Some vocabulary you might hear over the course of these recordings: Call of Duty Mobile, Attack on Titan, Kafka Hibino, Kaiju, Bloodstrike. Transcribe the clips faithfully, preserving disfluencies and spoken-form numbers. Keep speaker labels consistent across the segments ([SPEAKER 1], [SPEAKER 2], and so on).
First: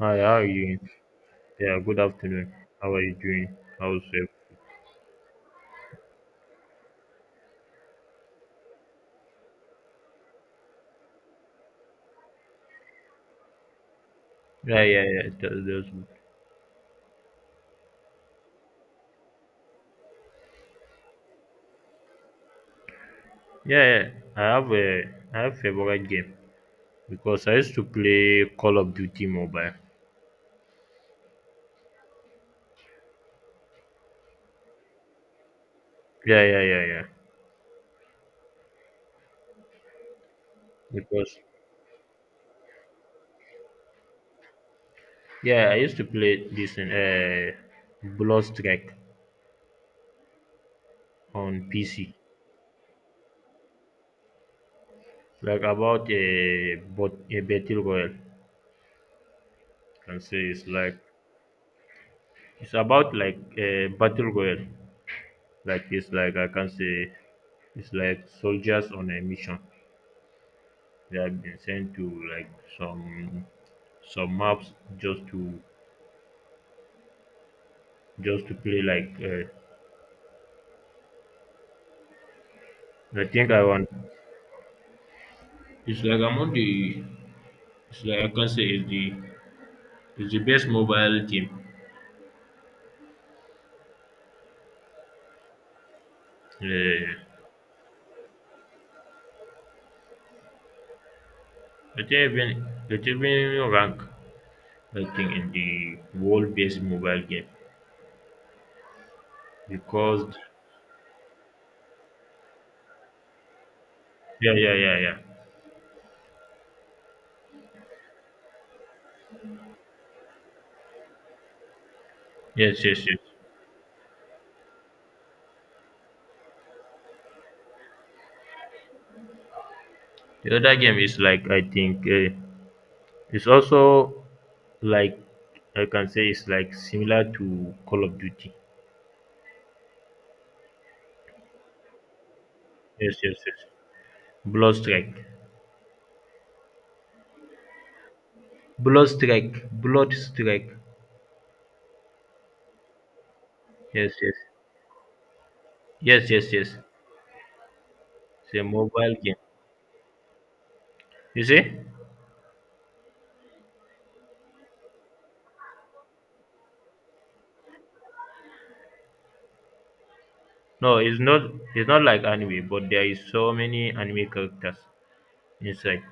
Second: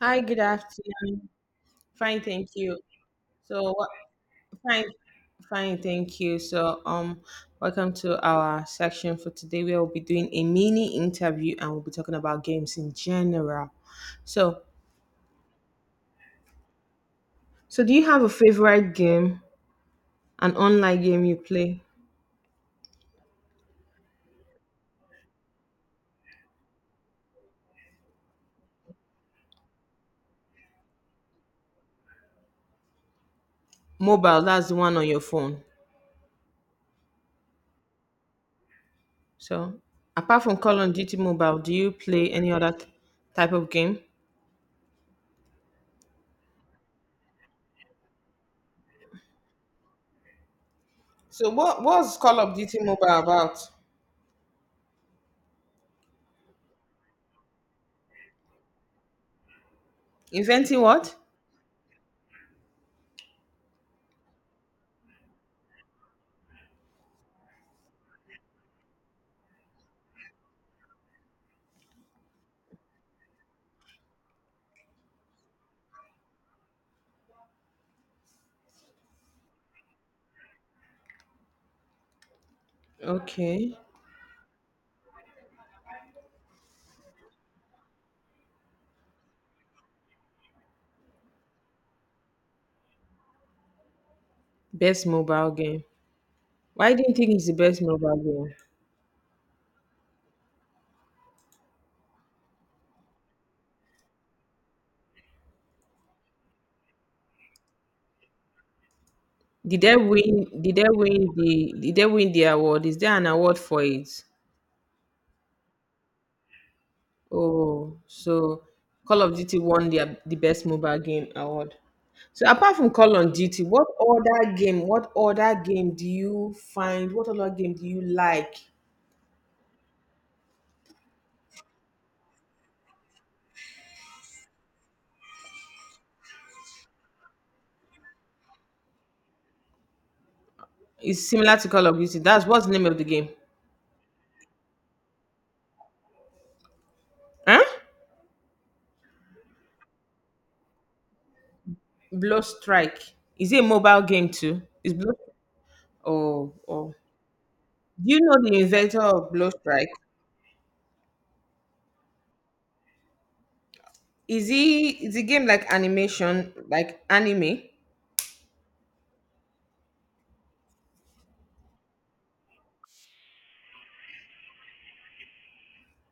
[SPEAKER 1] Hi,
[SPEAKER 2] Hi, good
[SPEAKER 1] how are you doing?
[SPEAKER 2] afternoon.
[SPEAKER 1] Yeah, good
[SPEAKER 2] Fine, thank
[SPEAKER 1] afternoon.
[SPEAKER 2] you.
[SPEAKER 1] How are you doing?
[SPEAKER 2] So, what,
[SPEAKER 1] How's it?
[SPEAKER 2] fine, fine, thank you. So, um, welcome to our section for today. We will be doing a mini interview, and we'll be talking about games in general. So,
[SPEAKER 1] Yeah, yeah, yeah. That, that's good.
[SPEAKER 2] so do you have a favorite game, an online game you play?
[SPEAKER 1] Yeah, yeah. I have a I have favorite game because I used to play Call of Duty Mobile.
[SPEAKER 2] Mobile, that's the one on your phone.
[SPEAKER 1] Yeah, yeah, yeah, yeah.
[SPEAKER 2] So, apart from Call of Duty
[SPEAKER 1] Because
[SPEAKER 2] Mobile, do you play any other t- type of game?
[SPEAKER 1] yeah, I used to play this in uh, Bloodstrike
[SPEAKER 2] So,
[SPEAKER 1] on
[SPEAKER 2] what
[SPEAKER 1] P C.
[SPEAKER 2] was Call of Duty Mobile about?
[SPEAKER 1] Like about a but a battle royale. Can say it's
[SPEAKER 2] Inventing
[SPEAKER 1] like
[SPEAKER 2] what?
[SPEAKER 1] It's about like a battle royale. Like it's like I can say It's like soldiers on a mission. They have been sent to like some some maps just to just to play like uh, I think I
[SPEAKER 2] Okay.
[SPEAKER 1] want it's like among the it's like I can say it's the it's the best mobile team.
[SPEAKER 2] Best mobile game. Why do
[SPEAKER 1] Uh,
[SPEAKER 2] you think it's the best mobile game?
[SPEAKER 1] it even it even rank, I think, in the world best mobile game
[SPEAKER 2] Did they
[SPEAKER 1] because
[SPEAKER 2] win? Did they win the? Did they win the award? Is there an award for it?
[SPEAKER 1] yeah, yeah, yeah, yeah.
[SPEAKER 2] Oh, so Call of Duty won the the best mobile game award. So apart
[SPEAKER 1] Yes,
[SPEAKER 2] from
[SPEAKER 1] yes,
[SPEAKER 2] Call
[SPEAKER 1] yes.
[SPEAKER 2] of Duty, what other game? What other game do you find? What other game do you like?
[SPEAKER 1] The other game is like, I think, uh, it's also like I can say it's like similar to Call of Duty.
[SPEAKER 2] It's similar to Call of Duty. That's what's the name of the
[SPEAKER 1] Yes,
[SPEAKER 2] game?
[SPEAKER 1] yes, yes. Blood strike.
[SPEAKER 2] Huh?
[SPEAKER 1] Blood strike. Blood strike.
[SPEAKER 2] Blow Strike. Is it a mobile
[SPEAKER 1] Yes,
[SPEAKER 2] game
[SPEAKER 1] yes.
[SPEAKER 2] too? Is Blow?
[SPEAKER 1] Yes, yes,
[SPEAKER 2] Oh,
[SPEAKER 1] yes.
[SPEAKER 2] oh. Do you know
[SPEAKER 1] It's
[SPEAKER 2] the
[SPEAKER 1] a
[SPEAKER 2] inventor
[SPEAKER 1] mobile
[SPEAKER 2] of
[SPEAKER 1] game.
[SPEAKER 2] Blow Strike?
[SPEAKER 1] You see?
[SPEAKER 2] Is he is the game like animation, like anime?
[SPEAKER 1] No, it's not. It's not like anime, but there is so many anime characters inside.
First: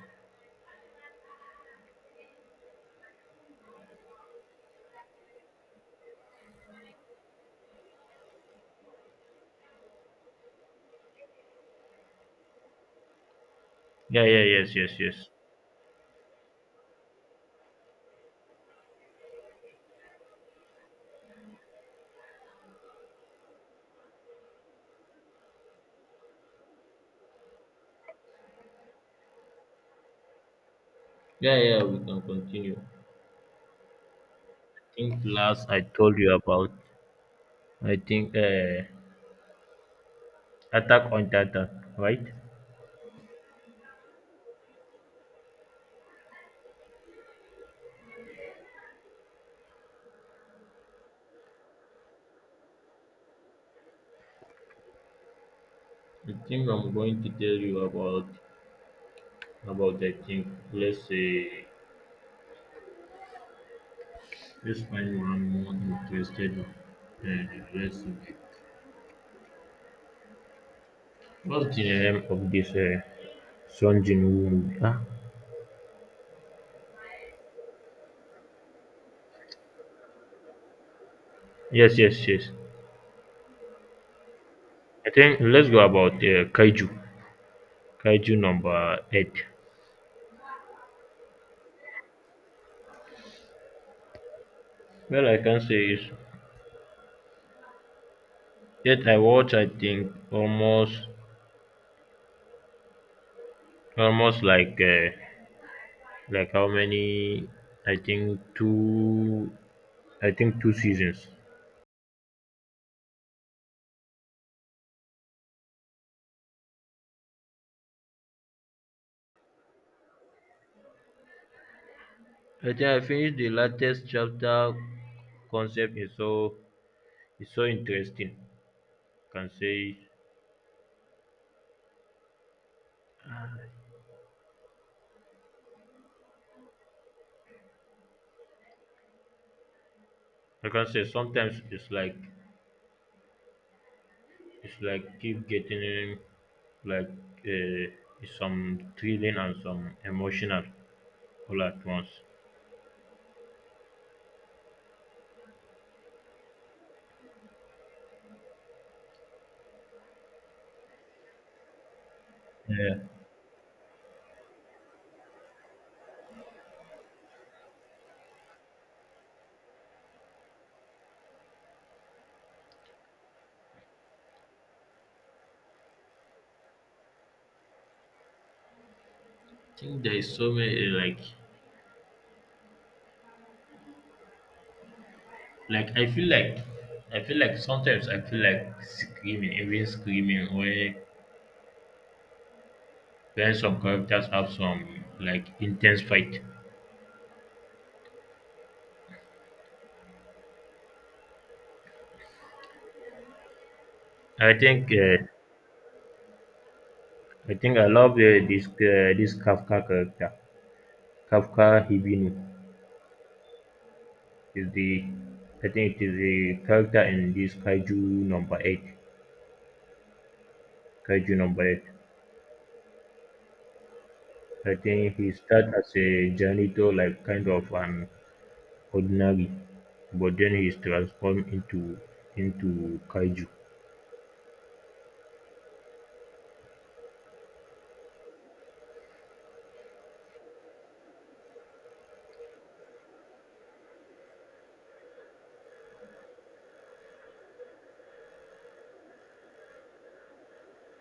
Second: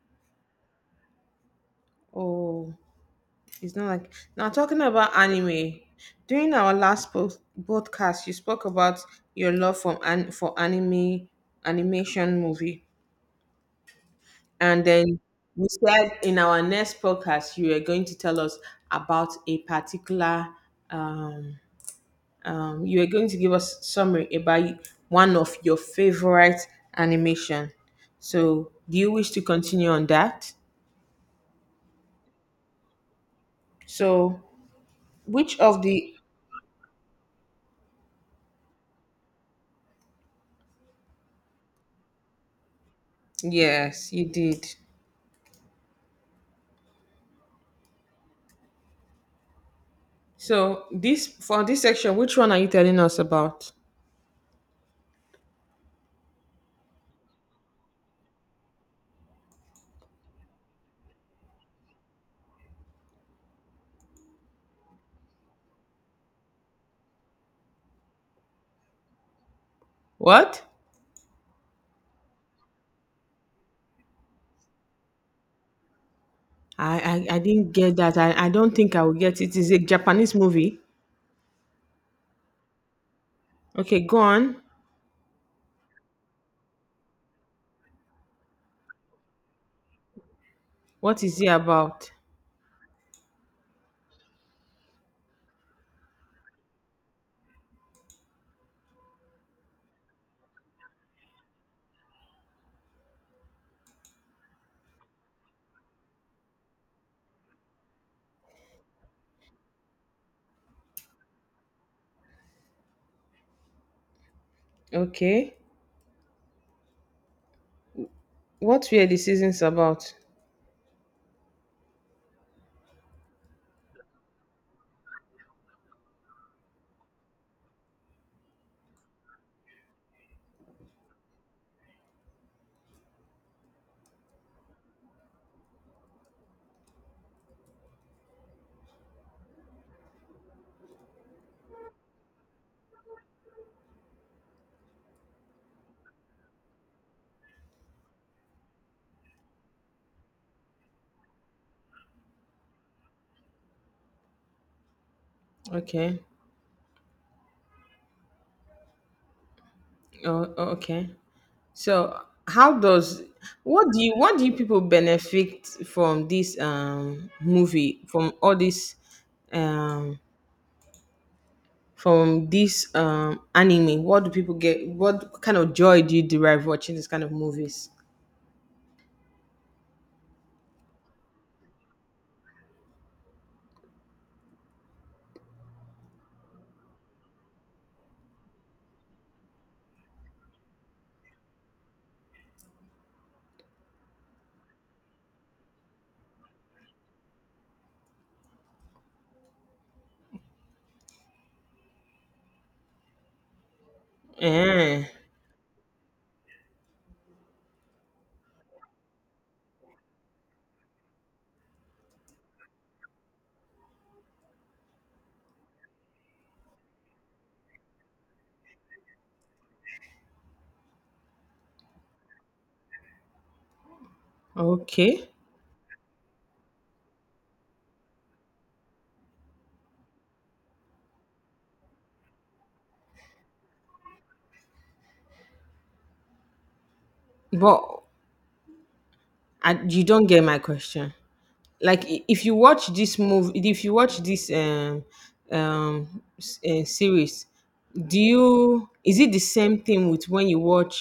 [SPEAKER 2] Oh, it's not like now talking about anime. During our last post podcast, you spoke about your love for an for anime animation movie,
[SPEAKER 1] Yeah, yeah, yes,
[SPEAKER 2] and
[SPEAKER 1] yes,
[SPEAKER 2] then
[SPEAKER 1] yes.
[SPEAKER 2] you said in our next podcast you were going to tell us about a particular um um, you are going to give us summary about one of your favorite animation. So, do you wish to continue on that?
[SPEAKER 1] Yeah, yeah, we can continue. I
[SPEAKER 2] So,
[SPEAKER 1] think
[SPEAKER 2] which
[SPEAKER 1] last I
[SPEAKER 2] of the
[SPEAKER 1] told you about, I think, uh Attack on Titan, right?
[SPEAKER 2] Yes, you did. So, this for this section, which one are you telling us about?
[SPEAKER 1] I think I'm going to tell you about about I think let's say, let's find one more interested, uh, let
[SPEAKER 2] What?
[SPEAKER 1] what's the name of this uh, Son Jin Woo movie? Ah,
[SPEAKER 2] I I, I didn't get that. I, I don't think I will get it. Is a Japanese movie?
[SPEAKER 1] yes, yes, yes.
[SPEAKER 2] Okay, go on.
[SPEAKER 1] I think let's go about uh, Kaiju. Kaiju number eight.
[SPEAKER 2] What is it about?
[SPEAKER 1] Well, I can say is that I watch, I think, almost, almost like uh, like how many? I think two. I think two seasons.
[SPEAKER 2] Okay. What were the seasons about?
[SPEAKER 1] I think I finished the latest chapter. Concept is so, is so interesting. Can say I can say sometimes it's like, it's like keep getting like uh, some thrilling and some emotional all at once.
[SPEAKER 2] Okay. Oh, oh, okay. So how
[SPEAKER 1] Yeah.
[SPEAKER 2] does what do you what do you people benefit from this um movie, from all this um from this um anime? What do people get? What kind of joy do you derive watching this kind of movies?
[SPEAKER 1] I think there is so many uh, like, like I feel like I feel like sometimes, I feel like screaming, even screaming, when, when some characters have some like intense fight. I think
[SPEAKER 2] Eh,
[SPEAKER 1] uh, I think I love uh, this, uh, this Kafka character, Kafka Hibino. Is the I think it is the character in this Kaiju number eight. Kaiju number eight. I think
[SPEAKER 2] okay,
[SPEAKER 1] he starts as a janitor, like kind of an ordinary, but then he's transformed into, into Kaiju.
[SPEAKER 2] but I, you don't get my question. Like i- if you watch this movie, if you watch this um um s- uh, series, do you, is it the same thing with when you watch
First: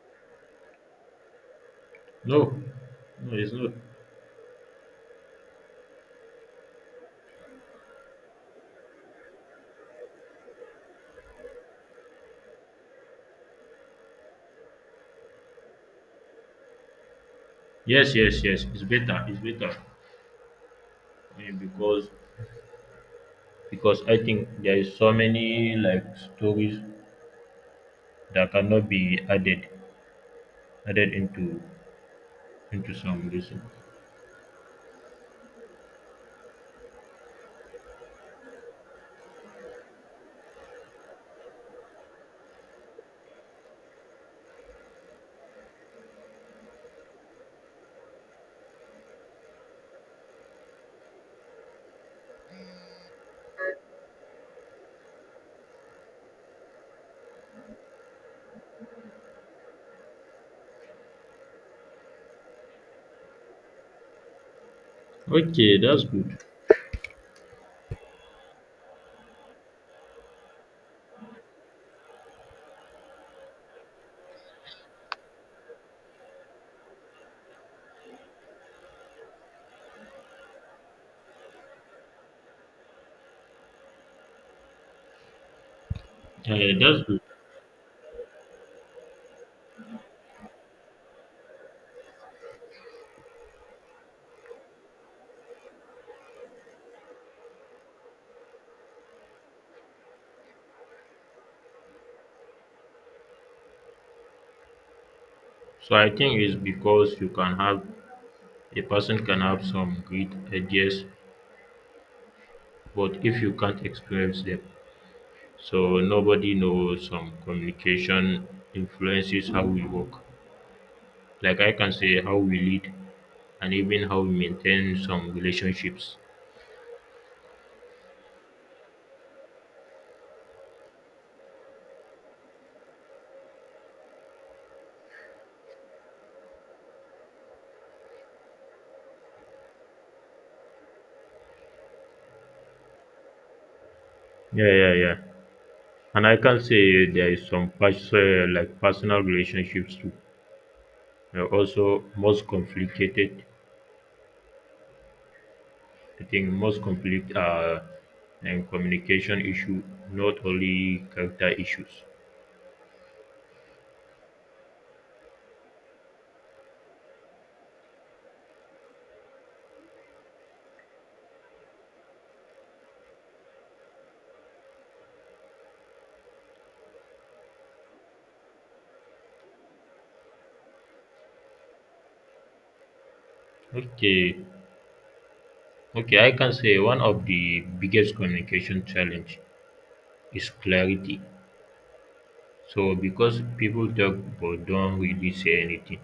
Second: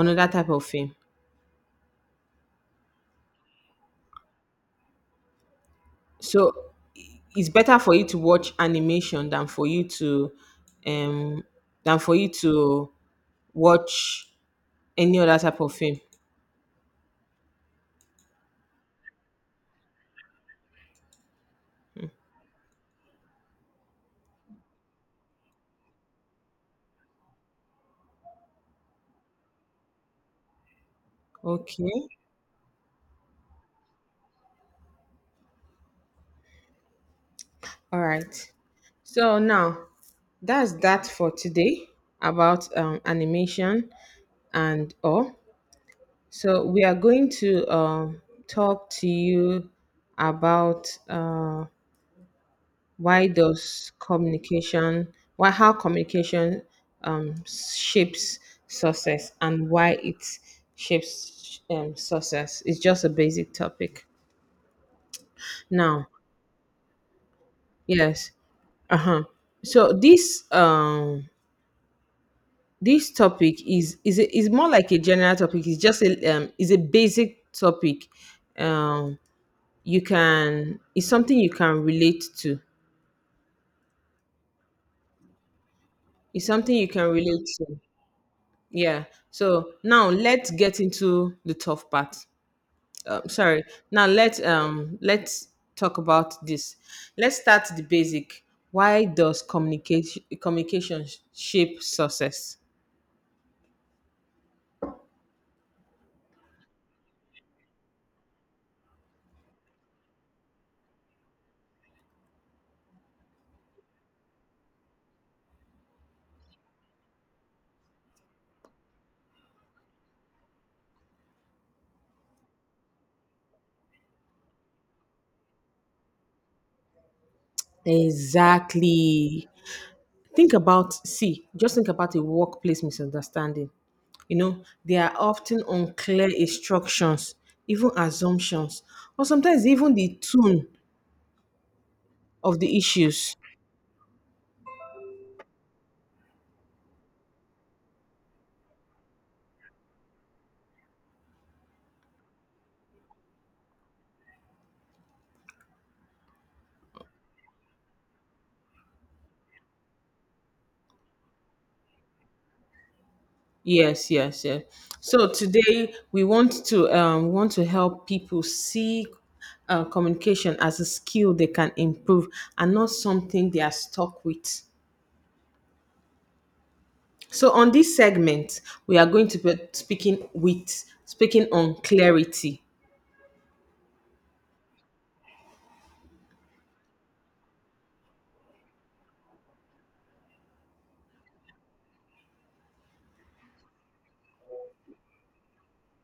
[SPEAKER 2] another type of film?
[SPEAKER 1] No, no, it's not.
[SPEAKER 2] So i- it's better for you to watch animation than for you to um than for you to watch any other type of film.
[SPEAKER 1] Yes, yes, yes. It's better. It's better Eh, because because I think there is so many like stories that cannot be added, added into,
[SPEAKER 2] Okay,
[SPEAKER 1] into some reason.
[SPEAKER 2] all right. So now that's that for today about um, animation and all. So we are going to um, talk to you about uh, why does communication, why, how communication um, shapes success, and why it shapes um, success. It's just a basic topic.
[SPEAKER 1] Okay, that's
[SPEAKER 2] Now,
[SPEAKER 1] good.
[SPEAKER 2] yes, uh-huh. So this um this topic is is a- is more like a general topic. It's just a um is a basic topic, um you can, it's something you can relate to, it's
[SPEAKER 1] Eh,
[SPEAKER 2] something you
[SPEAKER 1] that's
[SPEAKER 2] can
[SPEAKER 1] good.
[SPEAKER 2] relate to yeah. So now let's get into the tough part. Um, sorry now let's um let's talk about this. Let's start the basic. Why does communication communication shape success?
[SPEAKER 1] So I think it's because you can have, a person can have some great ideas, but if you can't experience them, so nobody knows. Some communication influences how we work. Like I can say, how we lead and even how we maintain some relationships.
[SPEAKER 2] Exactly. think about see just think about a workplace misunderstanding. You know, they are often unclear instructions, even assumptions, or sometimes even the tune of the issues.
[SPEAKER 1] Yeah, yeah, yeah. And I can say there is some pers- uh, like personal relationships too. They're also most complicated. I think most conflict are and communication issue, not only character issues.
[SPEAKER 2] Yes, yes, yes. So today we want to um, want to help people see uh, communication as a skill they can improve and not something they are stuck with. So on this segment, we are going to be speaking with speaking on clarity.
[SPEAKER 1] Okay, okay, I can say one of the biggest communication challenge is clarity. So because people talk but don't really say anything,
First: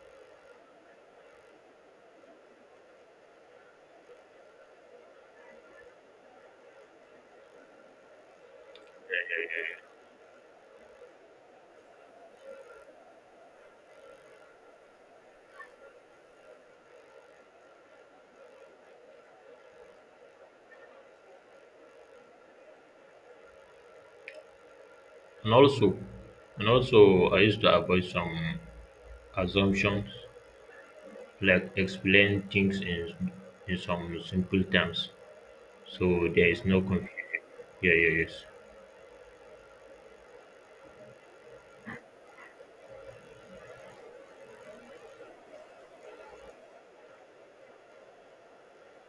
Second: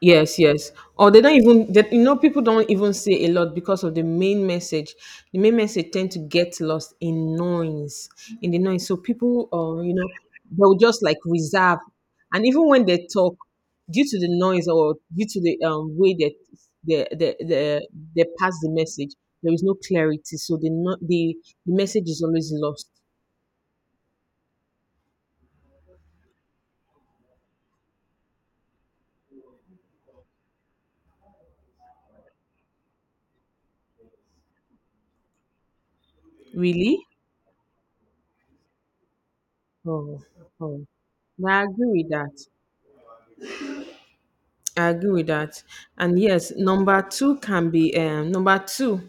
[SPEAKER 2] Yes, yes. Or they don't even, that you know people don't even say a lot because of the main message. The main message tend to get lost in noise, in the noise. So people, uh, you know, they'll just like reserve, and even when they talk, due to the noise or due to the um way that the the the they pass the message, there is no clarity. So the no, the the message is always lost.
[SPEAKER 1] and also, and also, I used to avoid some assumptions, like explain things in, in some simple terms, so there is no
[SPEAKER 2] Really?
[SPEAKER 1] confusion. Yeah, yeah, yes.
[SPEAKER 2] Oh, oh. I agree with that. I agree with that. And yes, number two can be um, number two,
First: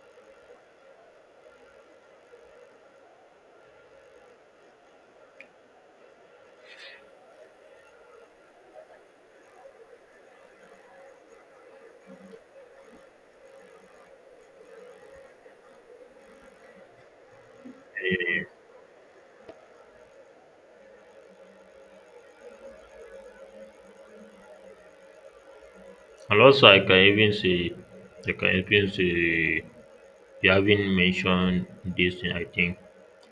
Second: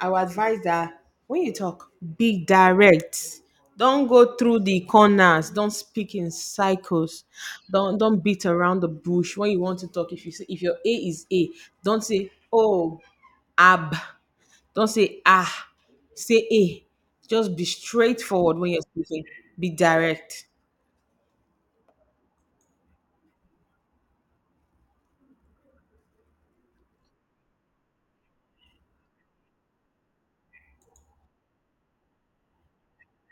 [SPEAKER 2] I would advise that when you talk, be direct. Don't go through the corners. Don't speak in cycles. Don't don't beat around the bush when you want to talk. If you say, if your A is A, don't say oh, ab. Don't say ah. Say A. Just be straightforward when you're speaking. Be direct.
[SPEAKER 1] And also, I can even say, I can even say, you haven't mentioned this thing. I think,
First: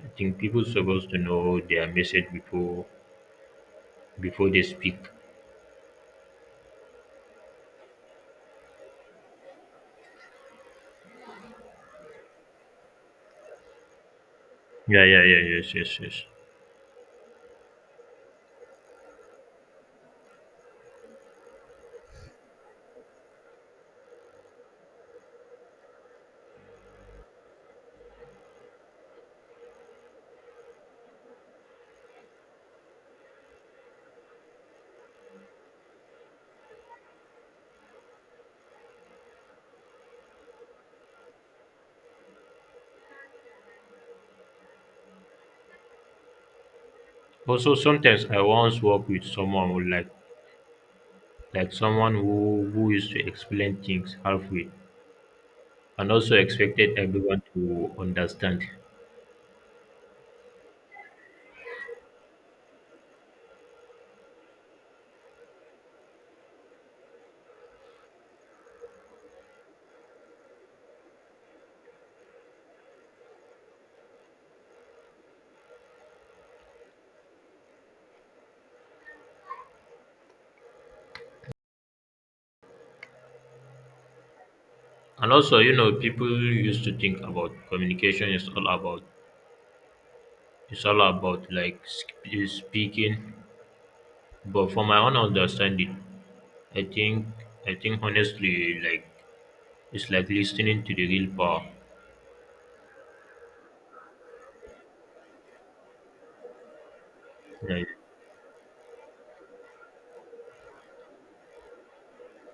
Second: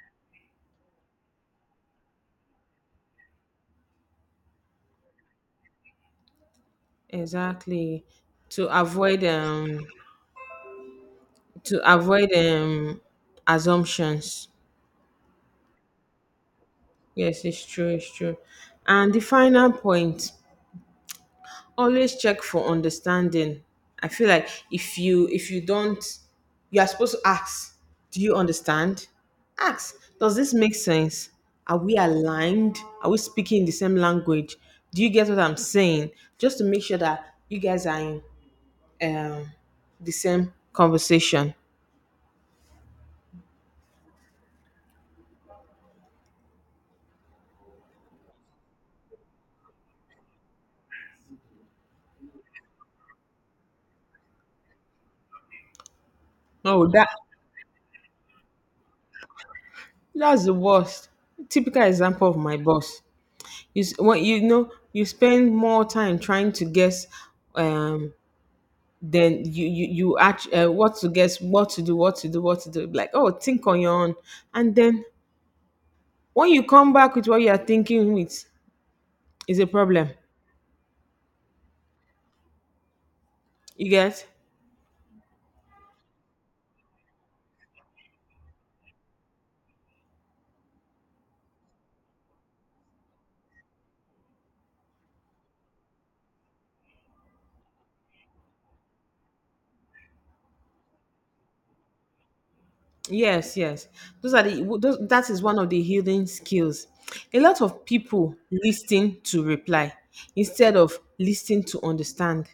[SPEAKER 1] I think people supposed to know their message before, before they speak.
[SPEAKER 2] Exactly. To avoid um to avoid um assumptions.
[SPEAKER 1] Yeah, yeah, yeah, yes, yes, yes.
[SPEAKER 2] Yes, it's true, it's true. And the final point, always check for understanding. I feel like if you if you don't, you are supposed to ask, do you understand? Ask, does this make sense? Are we aligned? Are we speaking the same language? Do you get what I'm saying? Just to make sure that you guys are in, um, the same conversation.
[SPEAKER 1] Also, sometimes I once work with someone who like, like someone who who used to explain things halfway, and also
[SPEAKER 2] Oh,
[SPEAKER 1] expected
[SPEAKER 2] that
[SPEAKER 1] everyone to understand.
[SPEAKER 2] that's the worst. Typical example of my boss. You s- when you know, you spend more time trying to guess um than you you you act, uh, what to guess, what to do, what to do, what to do. Like, oh, think on your own, and then when you come back with what you are thinking with, is a problem. You get?
[SPEAKER 1] And also, you know, people used to think about communication is all about, it's all about like sp- speaking. But from my own understanding, I think I think honestly, like, it's like listening to the real power.
[SPEAKER 2] Yes, yes. Those are the those, that is one of the healing skills. A lot of
[SPEAKER 1] Like,
[SPEAKER 2] people listen to reply instead of listening to understand.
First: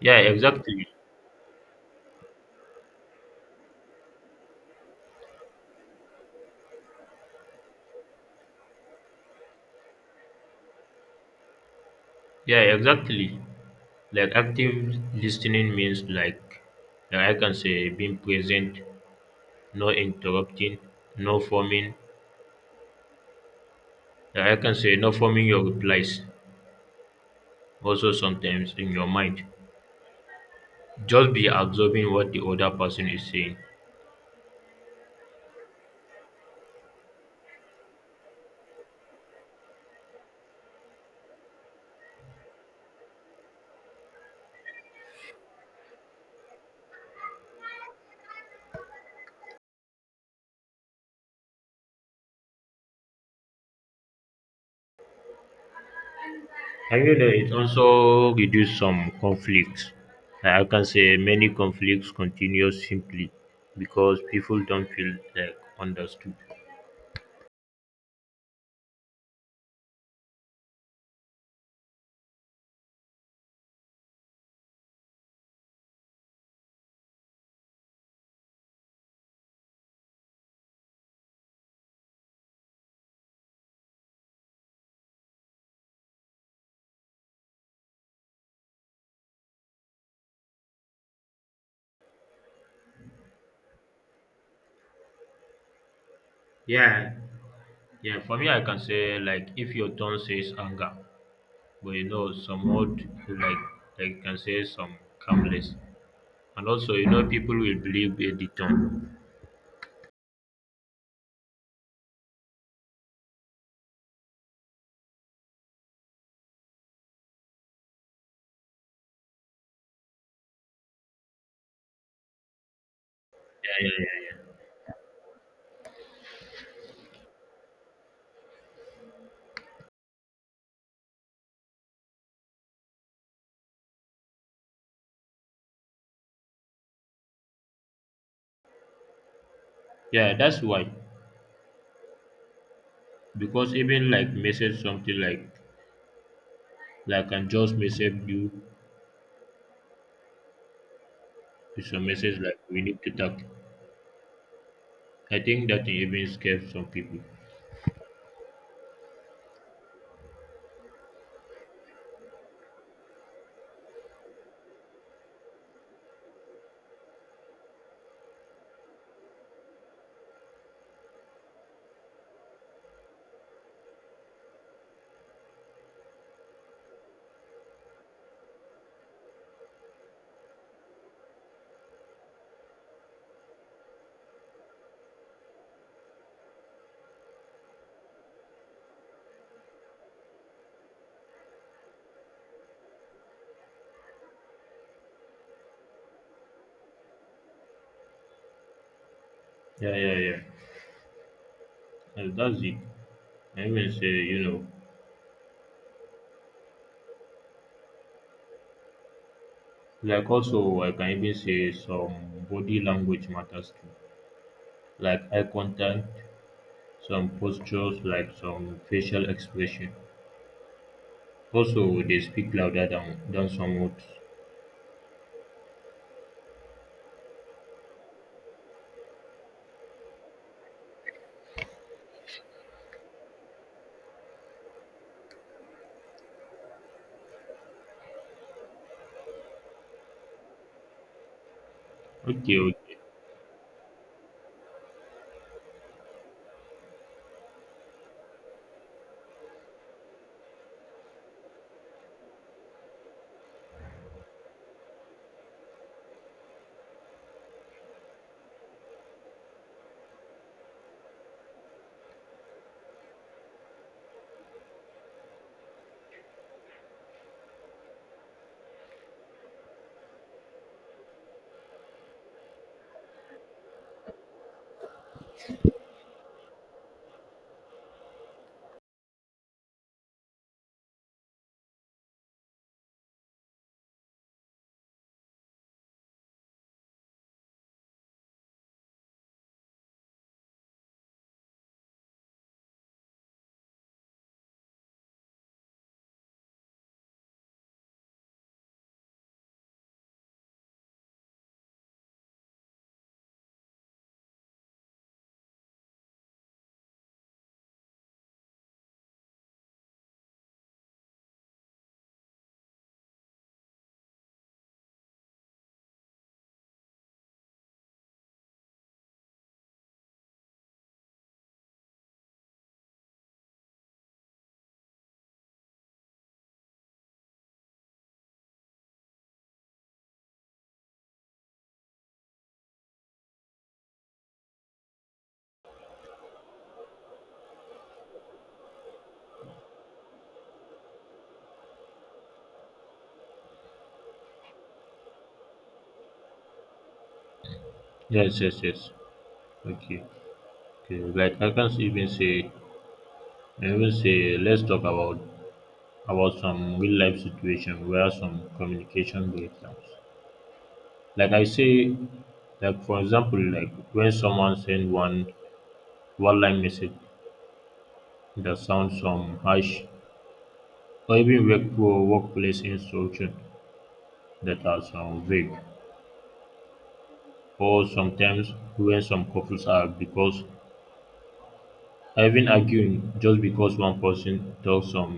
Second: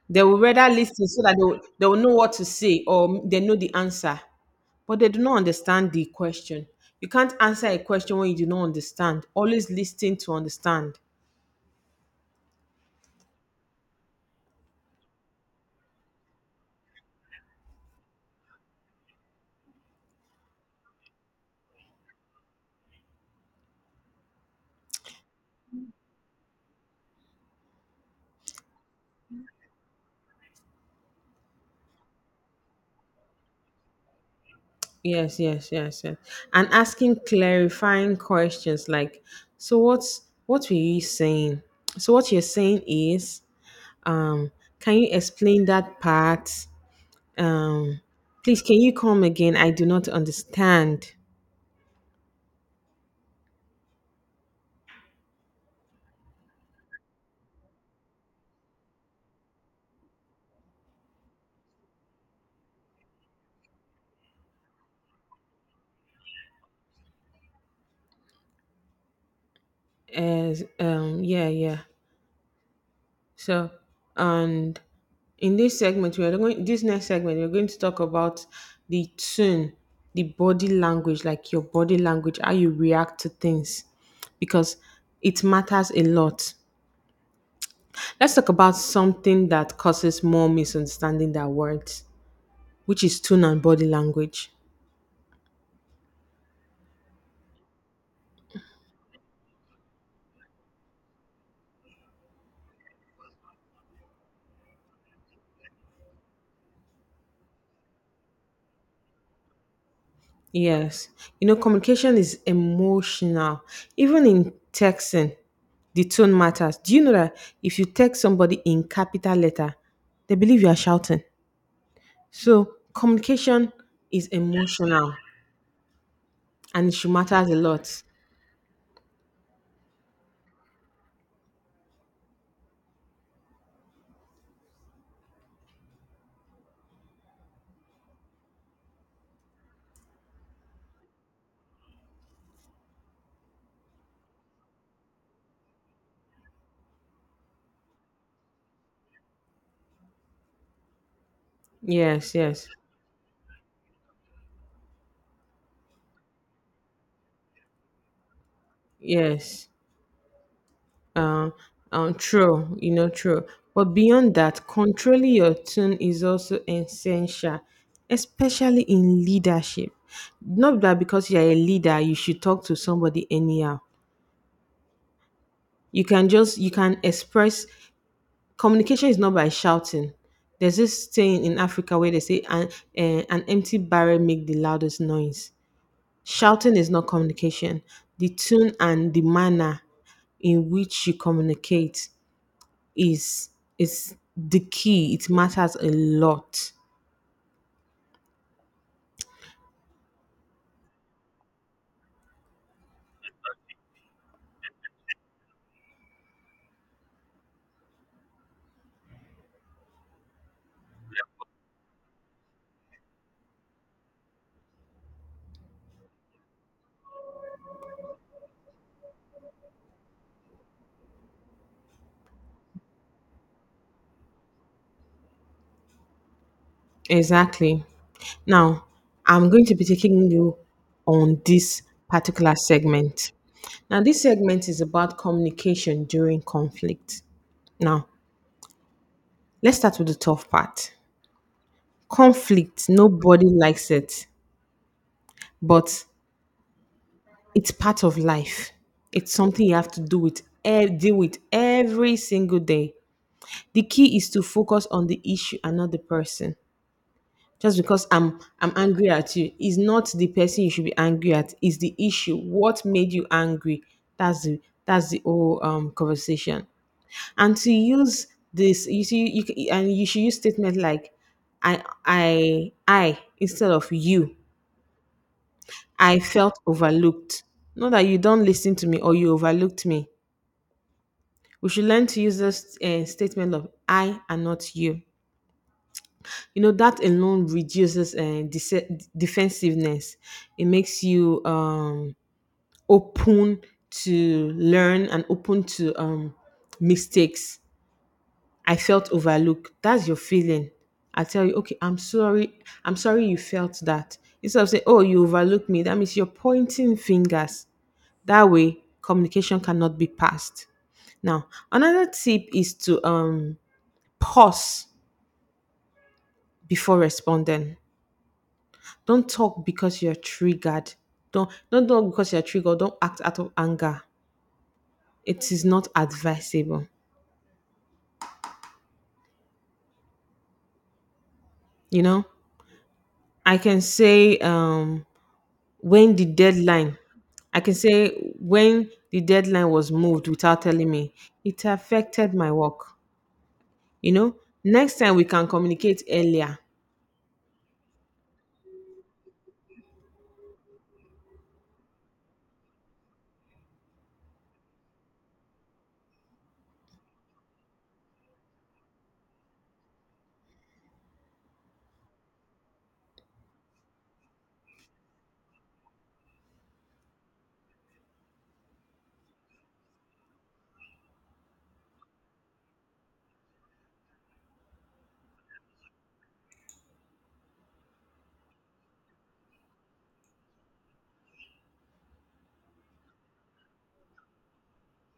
[SPEAKER 1] yeah,
[SPEAKER 2] They will rather
[SPEAKER 1] exactly.
[SPEAKER 2] listen so that they will, they will know what to say or they know the answer, but they do not understand the question. You can't answer a question when you do not understand. Always listen to understand.
[SPEAKER 1] Yeah, exactly. Like active listening means like, like I can say being present, no interrupting, no forming. Like I can say, no forming your replies. Also sometimes in your mind, just be absorbing what the other person is saying.
[SPEAKER 2] Yes, yes, yes, yes. And asking clarifying questions like, so what's what were you saying? So what you're saying is, um, can you explain that part? Um, please, can you come again? I do not understand.
[SPEAKER 1] I feel that it also reduce some conflicts. Like I can say many conflicts continue simply because people don't feel like understood.
[SPEAKER 2] As um, yeah, yeah. So, and in this segment, we are going. This next segment, we're going to talk about the tune, the body language, like your body language, how you react to things, because it matters a lot. Let's talk about something that causes more misunderstanding than words, which is tone and body language.
[SPEAKER 1] Yeah, yeah. For me, I can say like, if your tone says anger, but you know some old like like can say some calmness, and also you know people will believe uh, the tone.
[SPEAKER 2] Yes. You know, communication is emotional. Even in texting, the tone matters. Do you know that if you text somebody in capital letter, they believe you are shouting? So communication
[SPEAKER 1] Yeah, yeah,
[SPEAKER 2] is
[SPEAKER 1] yeah.
[SPEAKER 2] emotional and it should matters a lot.
[SPEAKER 1] Yeah, that's why, because even like message something like, like I can just message you with some
[SPEAKER 2] Yes,
[SPEAKER 1] message like,
[SPEAKER 2] yes,
[SPEAKER 1] we need to talk. I think that even scares some people.
[SPEAKER 2] yes. Uh, um, true, you know, true. But beyond that, controlling your tone is also essential, especially in leadership. Not that because you're a leader, you should talk to somebody anyhow. You can just, you can express, communication is not by shouting. There's this saying in Africa where they say an, eh, an empty barrel make the loudest noise. Shouting is not communication. The tone and the manner in which you communicate is is the key. It matters a lot.
[SPEAKER 1] Yeah, yeah, yeah. And that's it. I even say, you know, like, also I can even say some body language matters too. Like eye contact, some postures, like some facial expression. Also, they speak louder than, than some words.
[SPEAKER 2] Exactly. Now, I'm going to be taking you on this particular segment. Now, this segment is about communication during conflict. Now, let's start with the tough part.
[SPEAKER 1] Okay,
[SPEAKER 2] Conflict,
[SPEAKER 1] okay.
[SPEAKER 2] nobody likes it, but it's part of life. It's something you have to do with eh, deal with every single day. The key is to focus on the issue and not the person. Just because I'm I'm angry at you is not the person you should be angry at. Is the issue. What made you angry? That's the that's the whole um, conversation. And to use this, you see, you c- and you should use statement like I I I instead of you. I felt overlooked. Not that you don't listen to me or you overlooked me. We should learn to use this uh, statement of I and not you. You know that alone reduces uh, dece- defensiveness. It makes you um, open to learn and open to um, mistakes. I felt overlooked, that's your feeling. I tell you, okay, I'm sorry, I'm sorry you felt that, instead of saying, oh, you overlooked me. That means you're pointing fingers. That way communication cannot be passed. Now, another tip is to um, pause before responding. Don't talk because you're triggered. Don't don't talk because you're triggered. Don't act out of anger. It is not advisable. You know, I can say um, when the deadline. I can say, when the deadline was moved without telling me, it affected my work. You know, next time we can communicate earlier.
[SPEAKER 1] Yes, yes, yes. Okay, okay. Like I can even say, I even say, let's talk about, about some real life situation where some communication breakdowns. Like I say, like for example, like when someone send one, one line message that sounds some harsh, or even work or workplace instruction that are some vague, or sometimes when some couples are because are even arguing just because one person talks some,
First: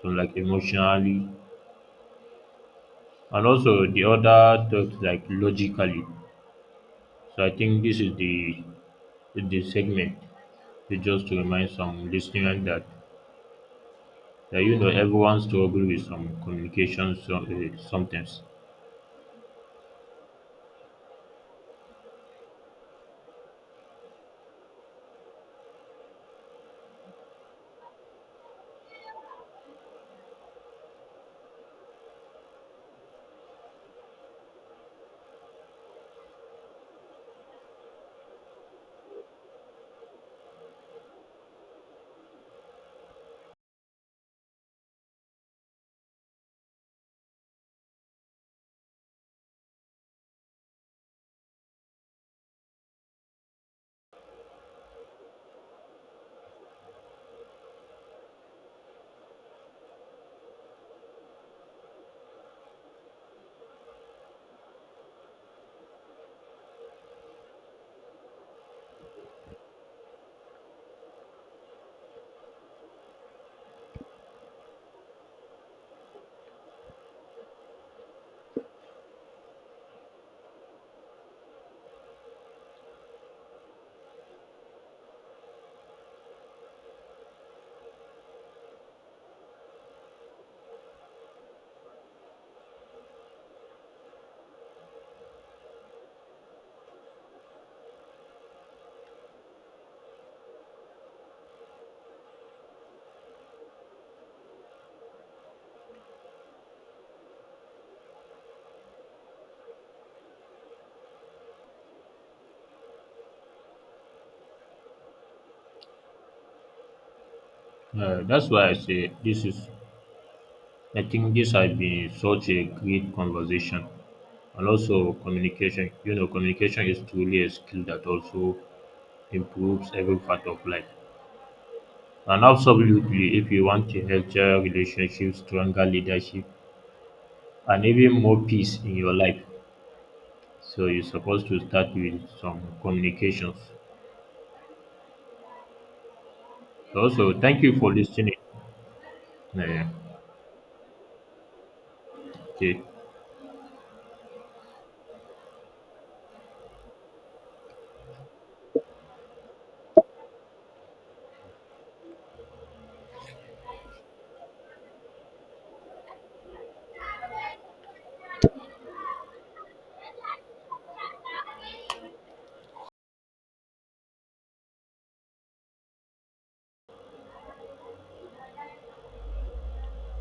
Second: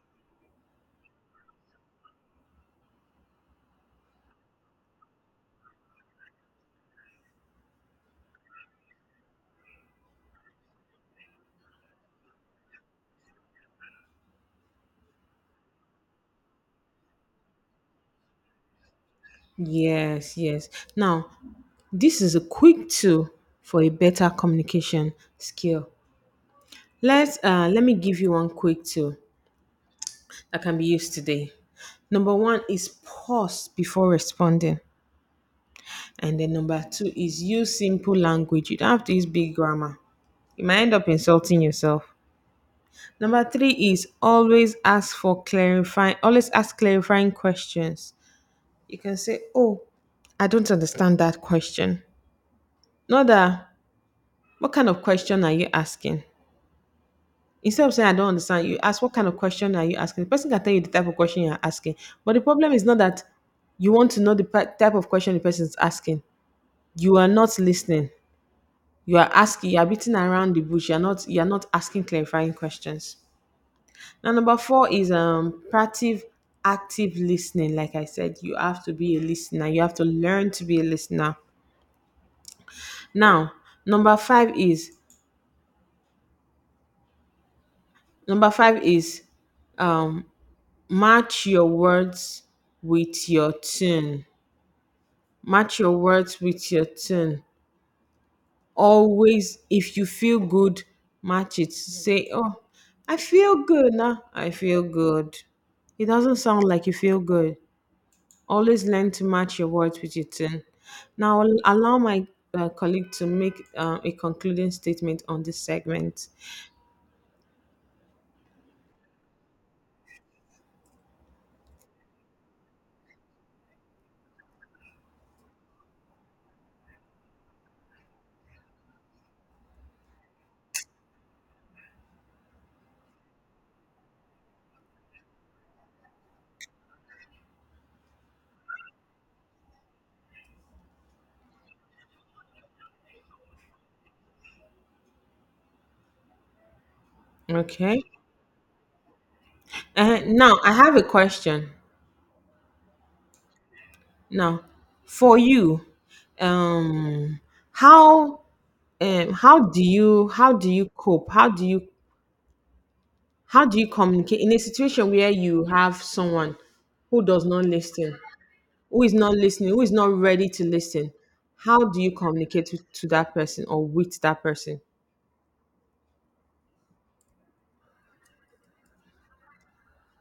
[SPEAKER 1] some like emotionally, and also the other talks like logically. So I think this is the, the segment to, just to remind some listeners that, yeah, you know, everyone struggle with some communication so, uh, sometimes.
[SPEAKER 2] Yes, yes. Now, this is a quick tool for a better communication skill. Let's uh, let me give you one quick tool that can be used today. Number one is pause before responding. And then number two is use simple language. You don't have to use big grammar. You might end up insulting yourself. Number three is always ask for clarifying, always ask clarifying questions. You can say, oh, I don't understand that question. Not that, what kind of question are you asking? Instead of saying, I don't understand, you ask, what kind of question are you asking? The person can tell you the type of question you're asking. But the problem is not that you want to know the pa- type of question the person is asking. You are not listening. You are asking, you are beating around the bush. You're not, you're not asking clarifying questions. Now, number four is um, proactive, active listening. Like I said, you have to be a listener. You have to learn to be a listener. Now, number five is number five is um, match your words with your tune, match your words with your tune. Always, if you feel good, match it, say, oh, i feel good now i feel good It doesn't sound like you feel good. Always learn to match your words with your tone. Now I'll allow my uh, colleague to make uh, a concluding statement on this segment.
[SPEAKER 1] Uh, that's why I say this is, I think this has been such a great conversation. And also communication, you know, communication is truly a skill that also improves every part of life. And absolutely, if you want a healthier relationship, stronger leadership, and even more peace in your life, so you're supposed to start with some communications. So, also, thank you for
[SPEAKER 2] Okay.
[SPEAKER 1] listening. Uh,
[SPEAKER 2] Uh, now I have a question.
[SPEAKER 1] okay.
[SPEAKER 2] Now, for you, um, how um, how do you how do you cope? How do you how do you communicate in a situation where you have someone who does not listen, who is not listening, who is not ready to listen? How do you communicate with, to that person or with that person?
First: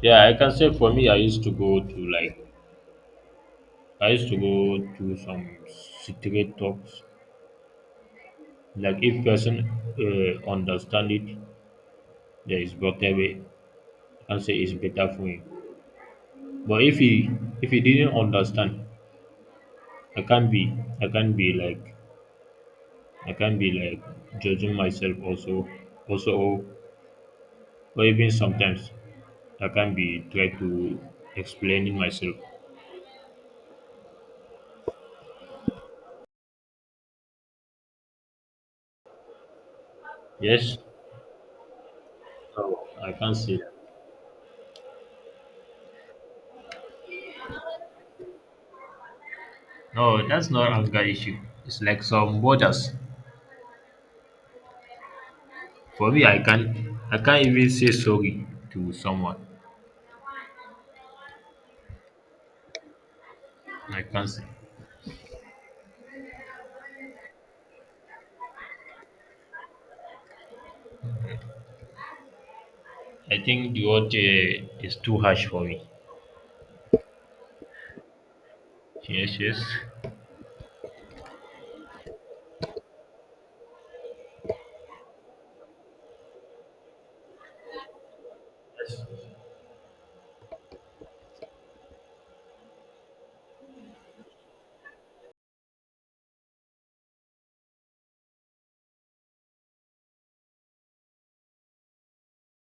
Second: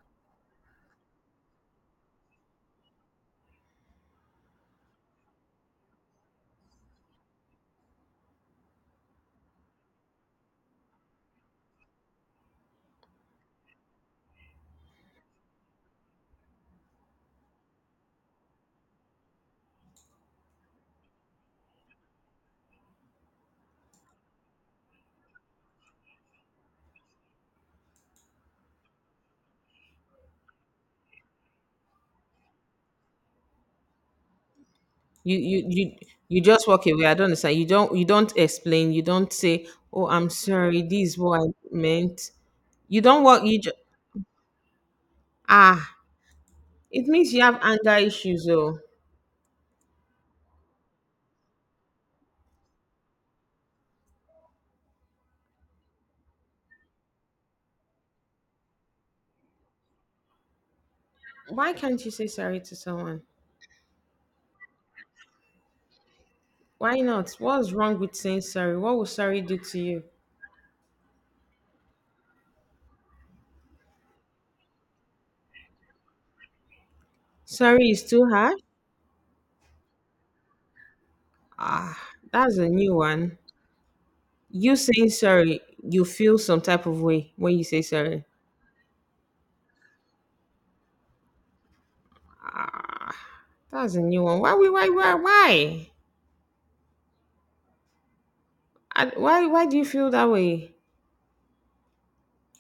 [SPEAKER 1] Yeah, I can say for me, I used to go to like, I used to go to some straight talks. Like if person uh, understand it, there is better way. I say it's better for him. But if he, if he didn't understand, I can't be, I can't be like I can't be like judging myself also, also or or even sometimes I can't be try to explaining myself.
[SPEAKER 2] You you you you just walk away. I don't understand. You don't you don't explain. You don't say, "Oh, I'm
[SPEAKER 1] Yes,
[SPEAKER 2] sorry. This is what I meant."
[SPEAKER 1] so
[SPEAKER 2] You
[SPEAKER 1] I
[SPEAKER 2] don't
[SPEAKER 1] can't
[SPEAKER 2] walk.
[SPEAKER 1] say
[SPEAKER 2] You
[SPEAKER 1] that.
[SPEAKER 2] just ah. It means you have anger issues, though.
[SPEAKER 1] No, that's not anger issue. It's like some borders. For me, I can't, I can't even say sorry to someone.
[SPEAKER 2] Why can't you say sorry to someone?
[SPEAKER 1] I can't say.
[SPEAKER 2] Why not? What's wrong with saying sorry? What will sorry do to you?
[SPEAKER 1] I think the word uh, is too harsh for me.
[SPEAKER 2] Sorry is too hard?
[SPEAKER 1] Yes, yes.
[SPEAKER 2] Ah, that's a new one. You saying sorry, you feel some type of way when you say sorry.
[SPEAKER 1] Yes.
[SPEAKER 2] That's a new one. Why, we- why, why, why? I- Why, why do you feel that way?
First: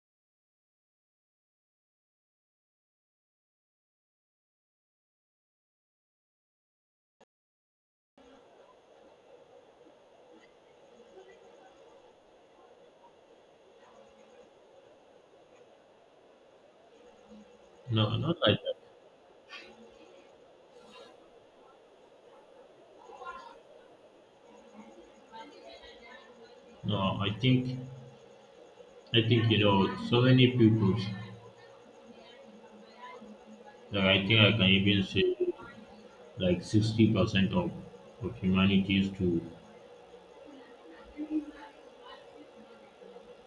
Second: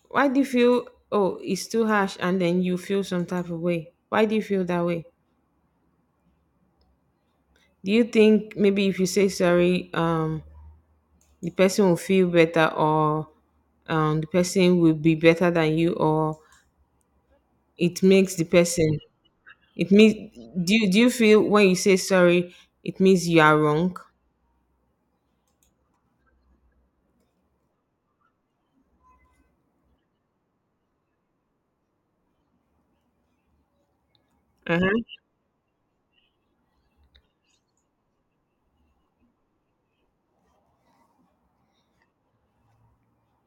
[SPEAKER 2] Why do you feel, oh, it's too harsh and then you feel some type of way? Why do you feel that way? Do you think maybe if you say sorry, um, the person will feel better or um, the person will be better than you or it
[SPEAKER 1] No,
[SPEAKER 2] makes
[SPEAKER 1] not
[SPEAKER 2] the
[SPEAKER 1] like that.
[SPEAKER 2] person, it means, do you, do you feel when you say sorry it means you are wrong?
[SPEAKER 1] No, I think, I think you know so many people. Like I think I can
[SPEAKER 2] Uh-huh.
[SPEAKER 1] even say, like, sixty percent of, of humanity is to,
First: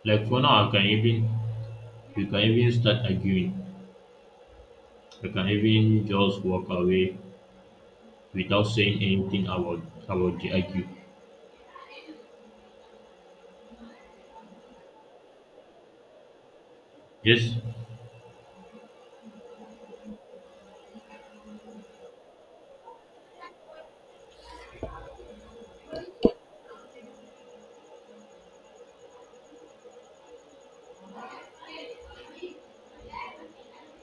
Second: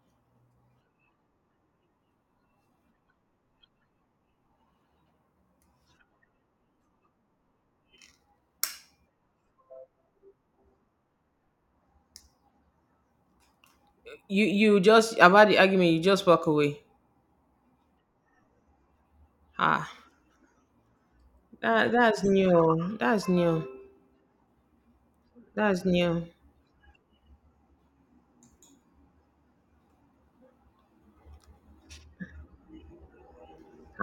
[SPEAKER 1] like, for now I can even, we can even start arguing. I can even just walk away without saying anything about, about the argue.
[SPEAKER 2] you you just, about the argument, you just walk away.
[SPEAKER 1] Yes.
[SPEAKER 2] Ah, that, that's new that's new that's new.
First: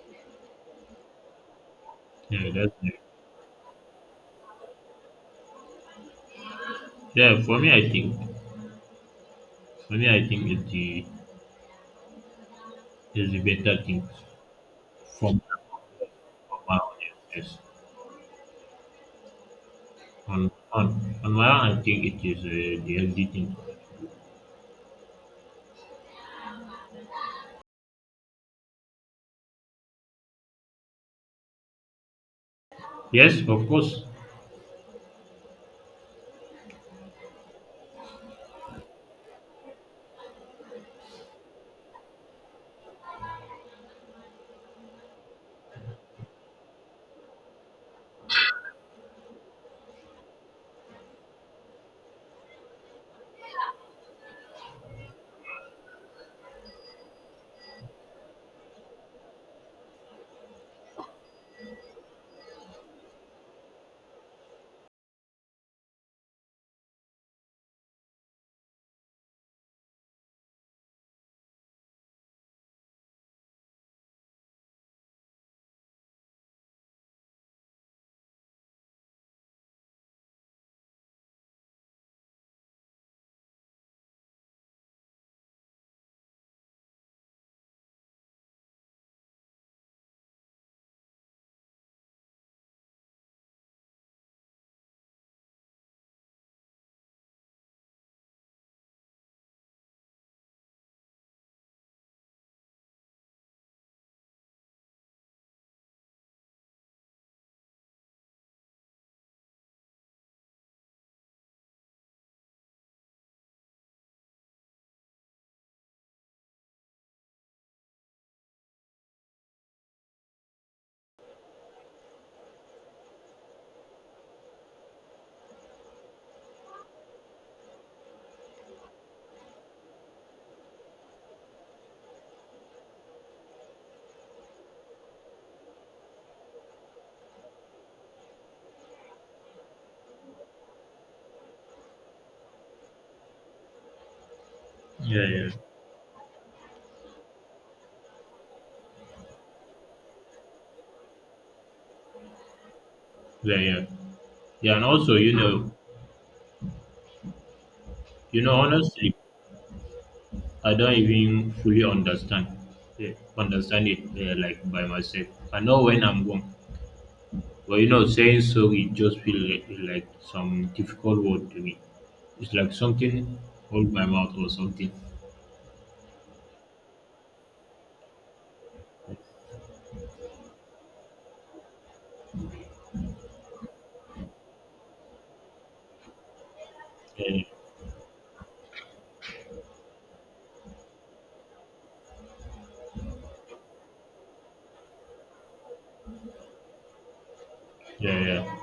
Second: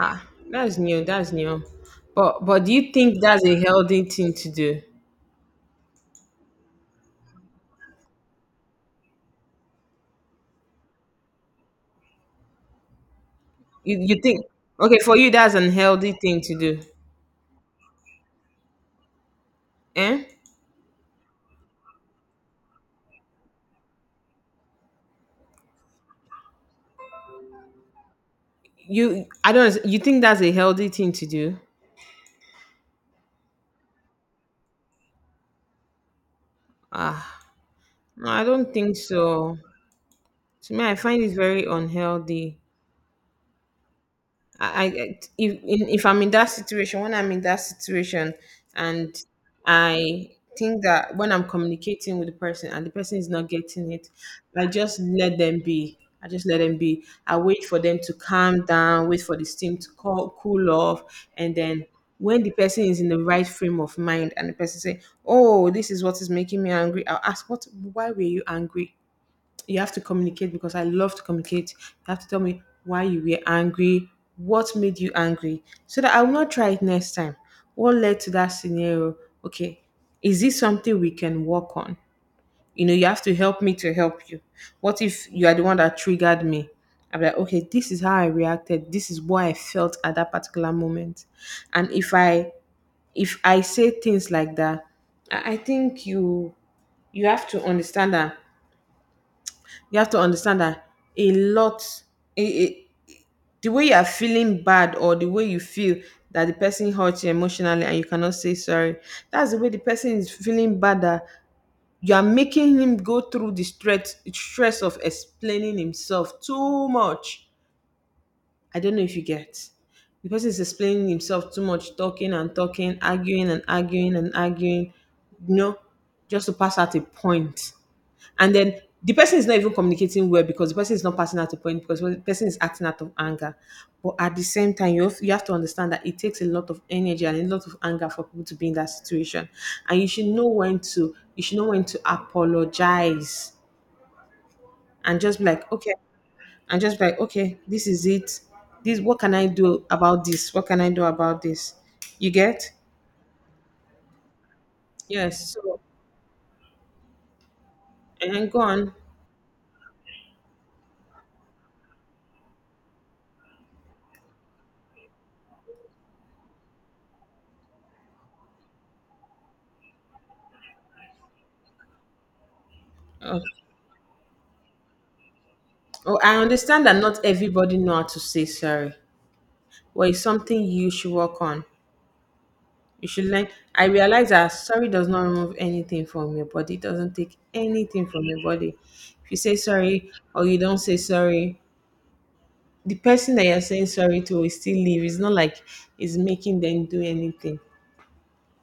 [SPEAKER 2] Ah, that's new that's new but
[SPEAKER 1] Yeah,
[SPEAKER 2] but do
[SPEAKER 1] that's
[SPEAKER 2] you think that's a healthy thing to do?
[SPEAKER 1] yeah, for me, I think, for me, I think it's the, it's the better
[SPEAKER 2] you,
[SPEAKER 1] thing
[SPEAKER 2] you think okay, for you
[SPEAKER 1] from,
[SPEAKER 2] that's an healthy thing to
[SPEAKER 1] from my
[SPEAKER 2] do?
[SPEAKER 1] own. Yes.
[SPEAKER 2] Eh.
[SPEAKER 1] On, on on my own, I think it is uh, the healthy thing.
[SPEAKER 2] You, I don't. You think that's a healthy thing to do?
[SPEAKER 1] Yes, of course.
[SPEAKER 2] Ah, no, I don't think so. To me, I find it very unhealthy. I, I if in- if I'm in that situation, when I'm in that situation, and I think that when I'm communicating with the person and the person is not getting it, I just let them be. I just let them be. I wait for them to calm down, wait for the steam to cool, cool off, and then when the person is in the right frame of mind and the person say, "Oh, this is what is making me angry," I'll ask, "What? Why were you angry?" You have to communicate because I love to communicate. You have to tell me why you were angry, what made you angry, so that I will not try it next time. What led to that scenario? Okay, is this something we can work on? You know, you have to help me to help you. What if you are the one that triggered me? I'm like, okay, this is how I reacted. This is what I felt at that particular moment. And if I if I say things like that, I I think you you have to understand that you have to understand that a lot, it, it, the way you are feeling bad or the way you feel that the person hurt you emotionally and you cannot say sorry, that's the way the person is feeling bad that you are making him go through the stress, stress of explaining himself too much. I don't know if you get. The person is explaining himself too much, talking and talking, arguing and arguing and arguing, you know, just to pass at a point. And then the person is not even communicating well because the person is not passing at a point because the person is acting out of anger. But at the same time, you have, you have to understand that it takes a lot of energy and a lot of anger for people to be in that situation. And you should know when to you should know when to apologize and
[SPEAKER 1] Yeah,
[SPEAKER 2] just be
[SPEAKER 1] yeah,
[SPEAKER 2] like, okay, and just be like, okay, this is it. This, what can I do about this? What can I do about this? You get?
[SPEAKER 1] yeah, yeah, yeah. And also, you
[SPEAKER 2] Yes.
[SPEAKER 1] know,
[SPEAKER 2] So,
[SPEAKER 1] you
[SPEAKER 2] and
[SPEAKER 1] know,
[SPEAKER 2] go on.
[SPEAKER 1] honestly, I don't even fully understand, eh, understand it uh, like by myself. I know when I'm wrong, but you know, saying sorry just feel like, like some difficult word to me. It's like something
[SPEAKER 2] Oh,
[SPEAKER 1] hold my mouth or something.
[SPEAKER 2] oh, I understand that not everybody know how to say sorry. Well, it's something you should work on. You should learn. I realize that sorry does not remove anything from your body. It doesn't take
[SPEAKER 1] Yeah,
[SPEAKER 2] anything from your body. If you say sorry or you don't say sorry, the person that you're saying sorry to will still leave. It's not like it's making them do anything.
[SPEAKER 1] yeah, yeah.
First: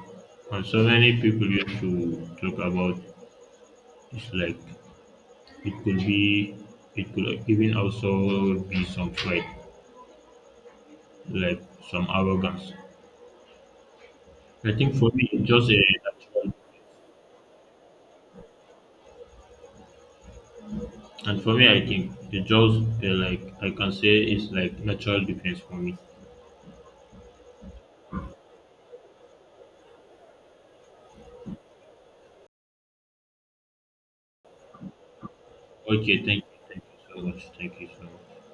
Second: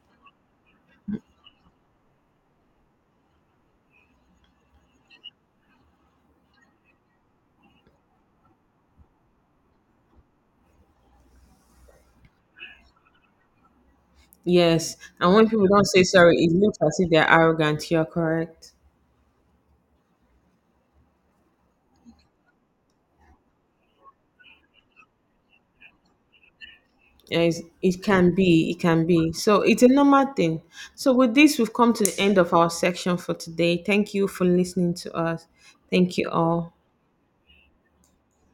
[SPEAKER 1] And so many people used to talk about, it's like it could be, it could even also be some pride, like some arrogance. I
[SPEAKER 2] Yes,
[SPEAKER 1] think for me,
[SPEAKER 2] and when
[SPEAKER 1] it's
[SPEAKER 2] people
[SPEAKER 1] just a
[SPEAKER 2] don't say sorry, it
[SPEAKER 1] natural,
[SPEAKER 2] looks as if they're arrogant. You're correct.
[SPEAKER 1] and for me, I think it's just uh, like I can say it's like natural defense for me.
[SPEAKER 2] Yes, it can be, it can be. So it's a normal thing. So with this, we've come to the end of our section for today. Thank you for listening to us. Thank
[SPEAKER 1] Okay,
[SPEAKER 2] you
[SPEAKER 1] thank you,
[SPEAKER 2] all.
[SPEAKER 1] thank you so much, thank you so much.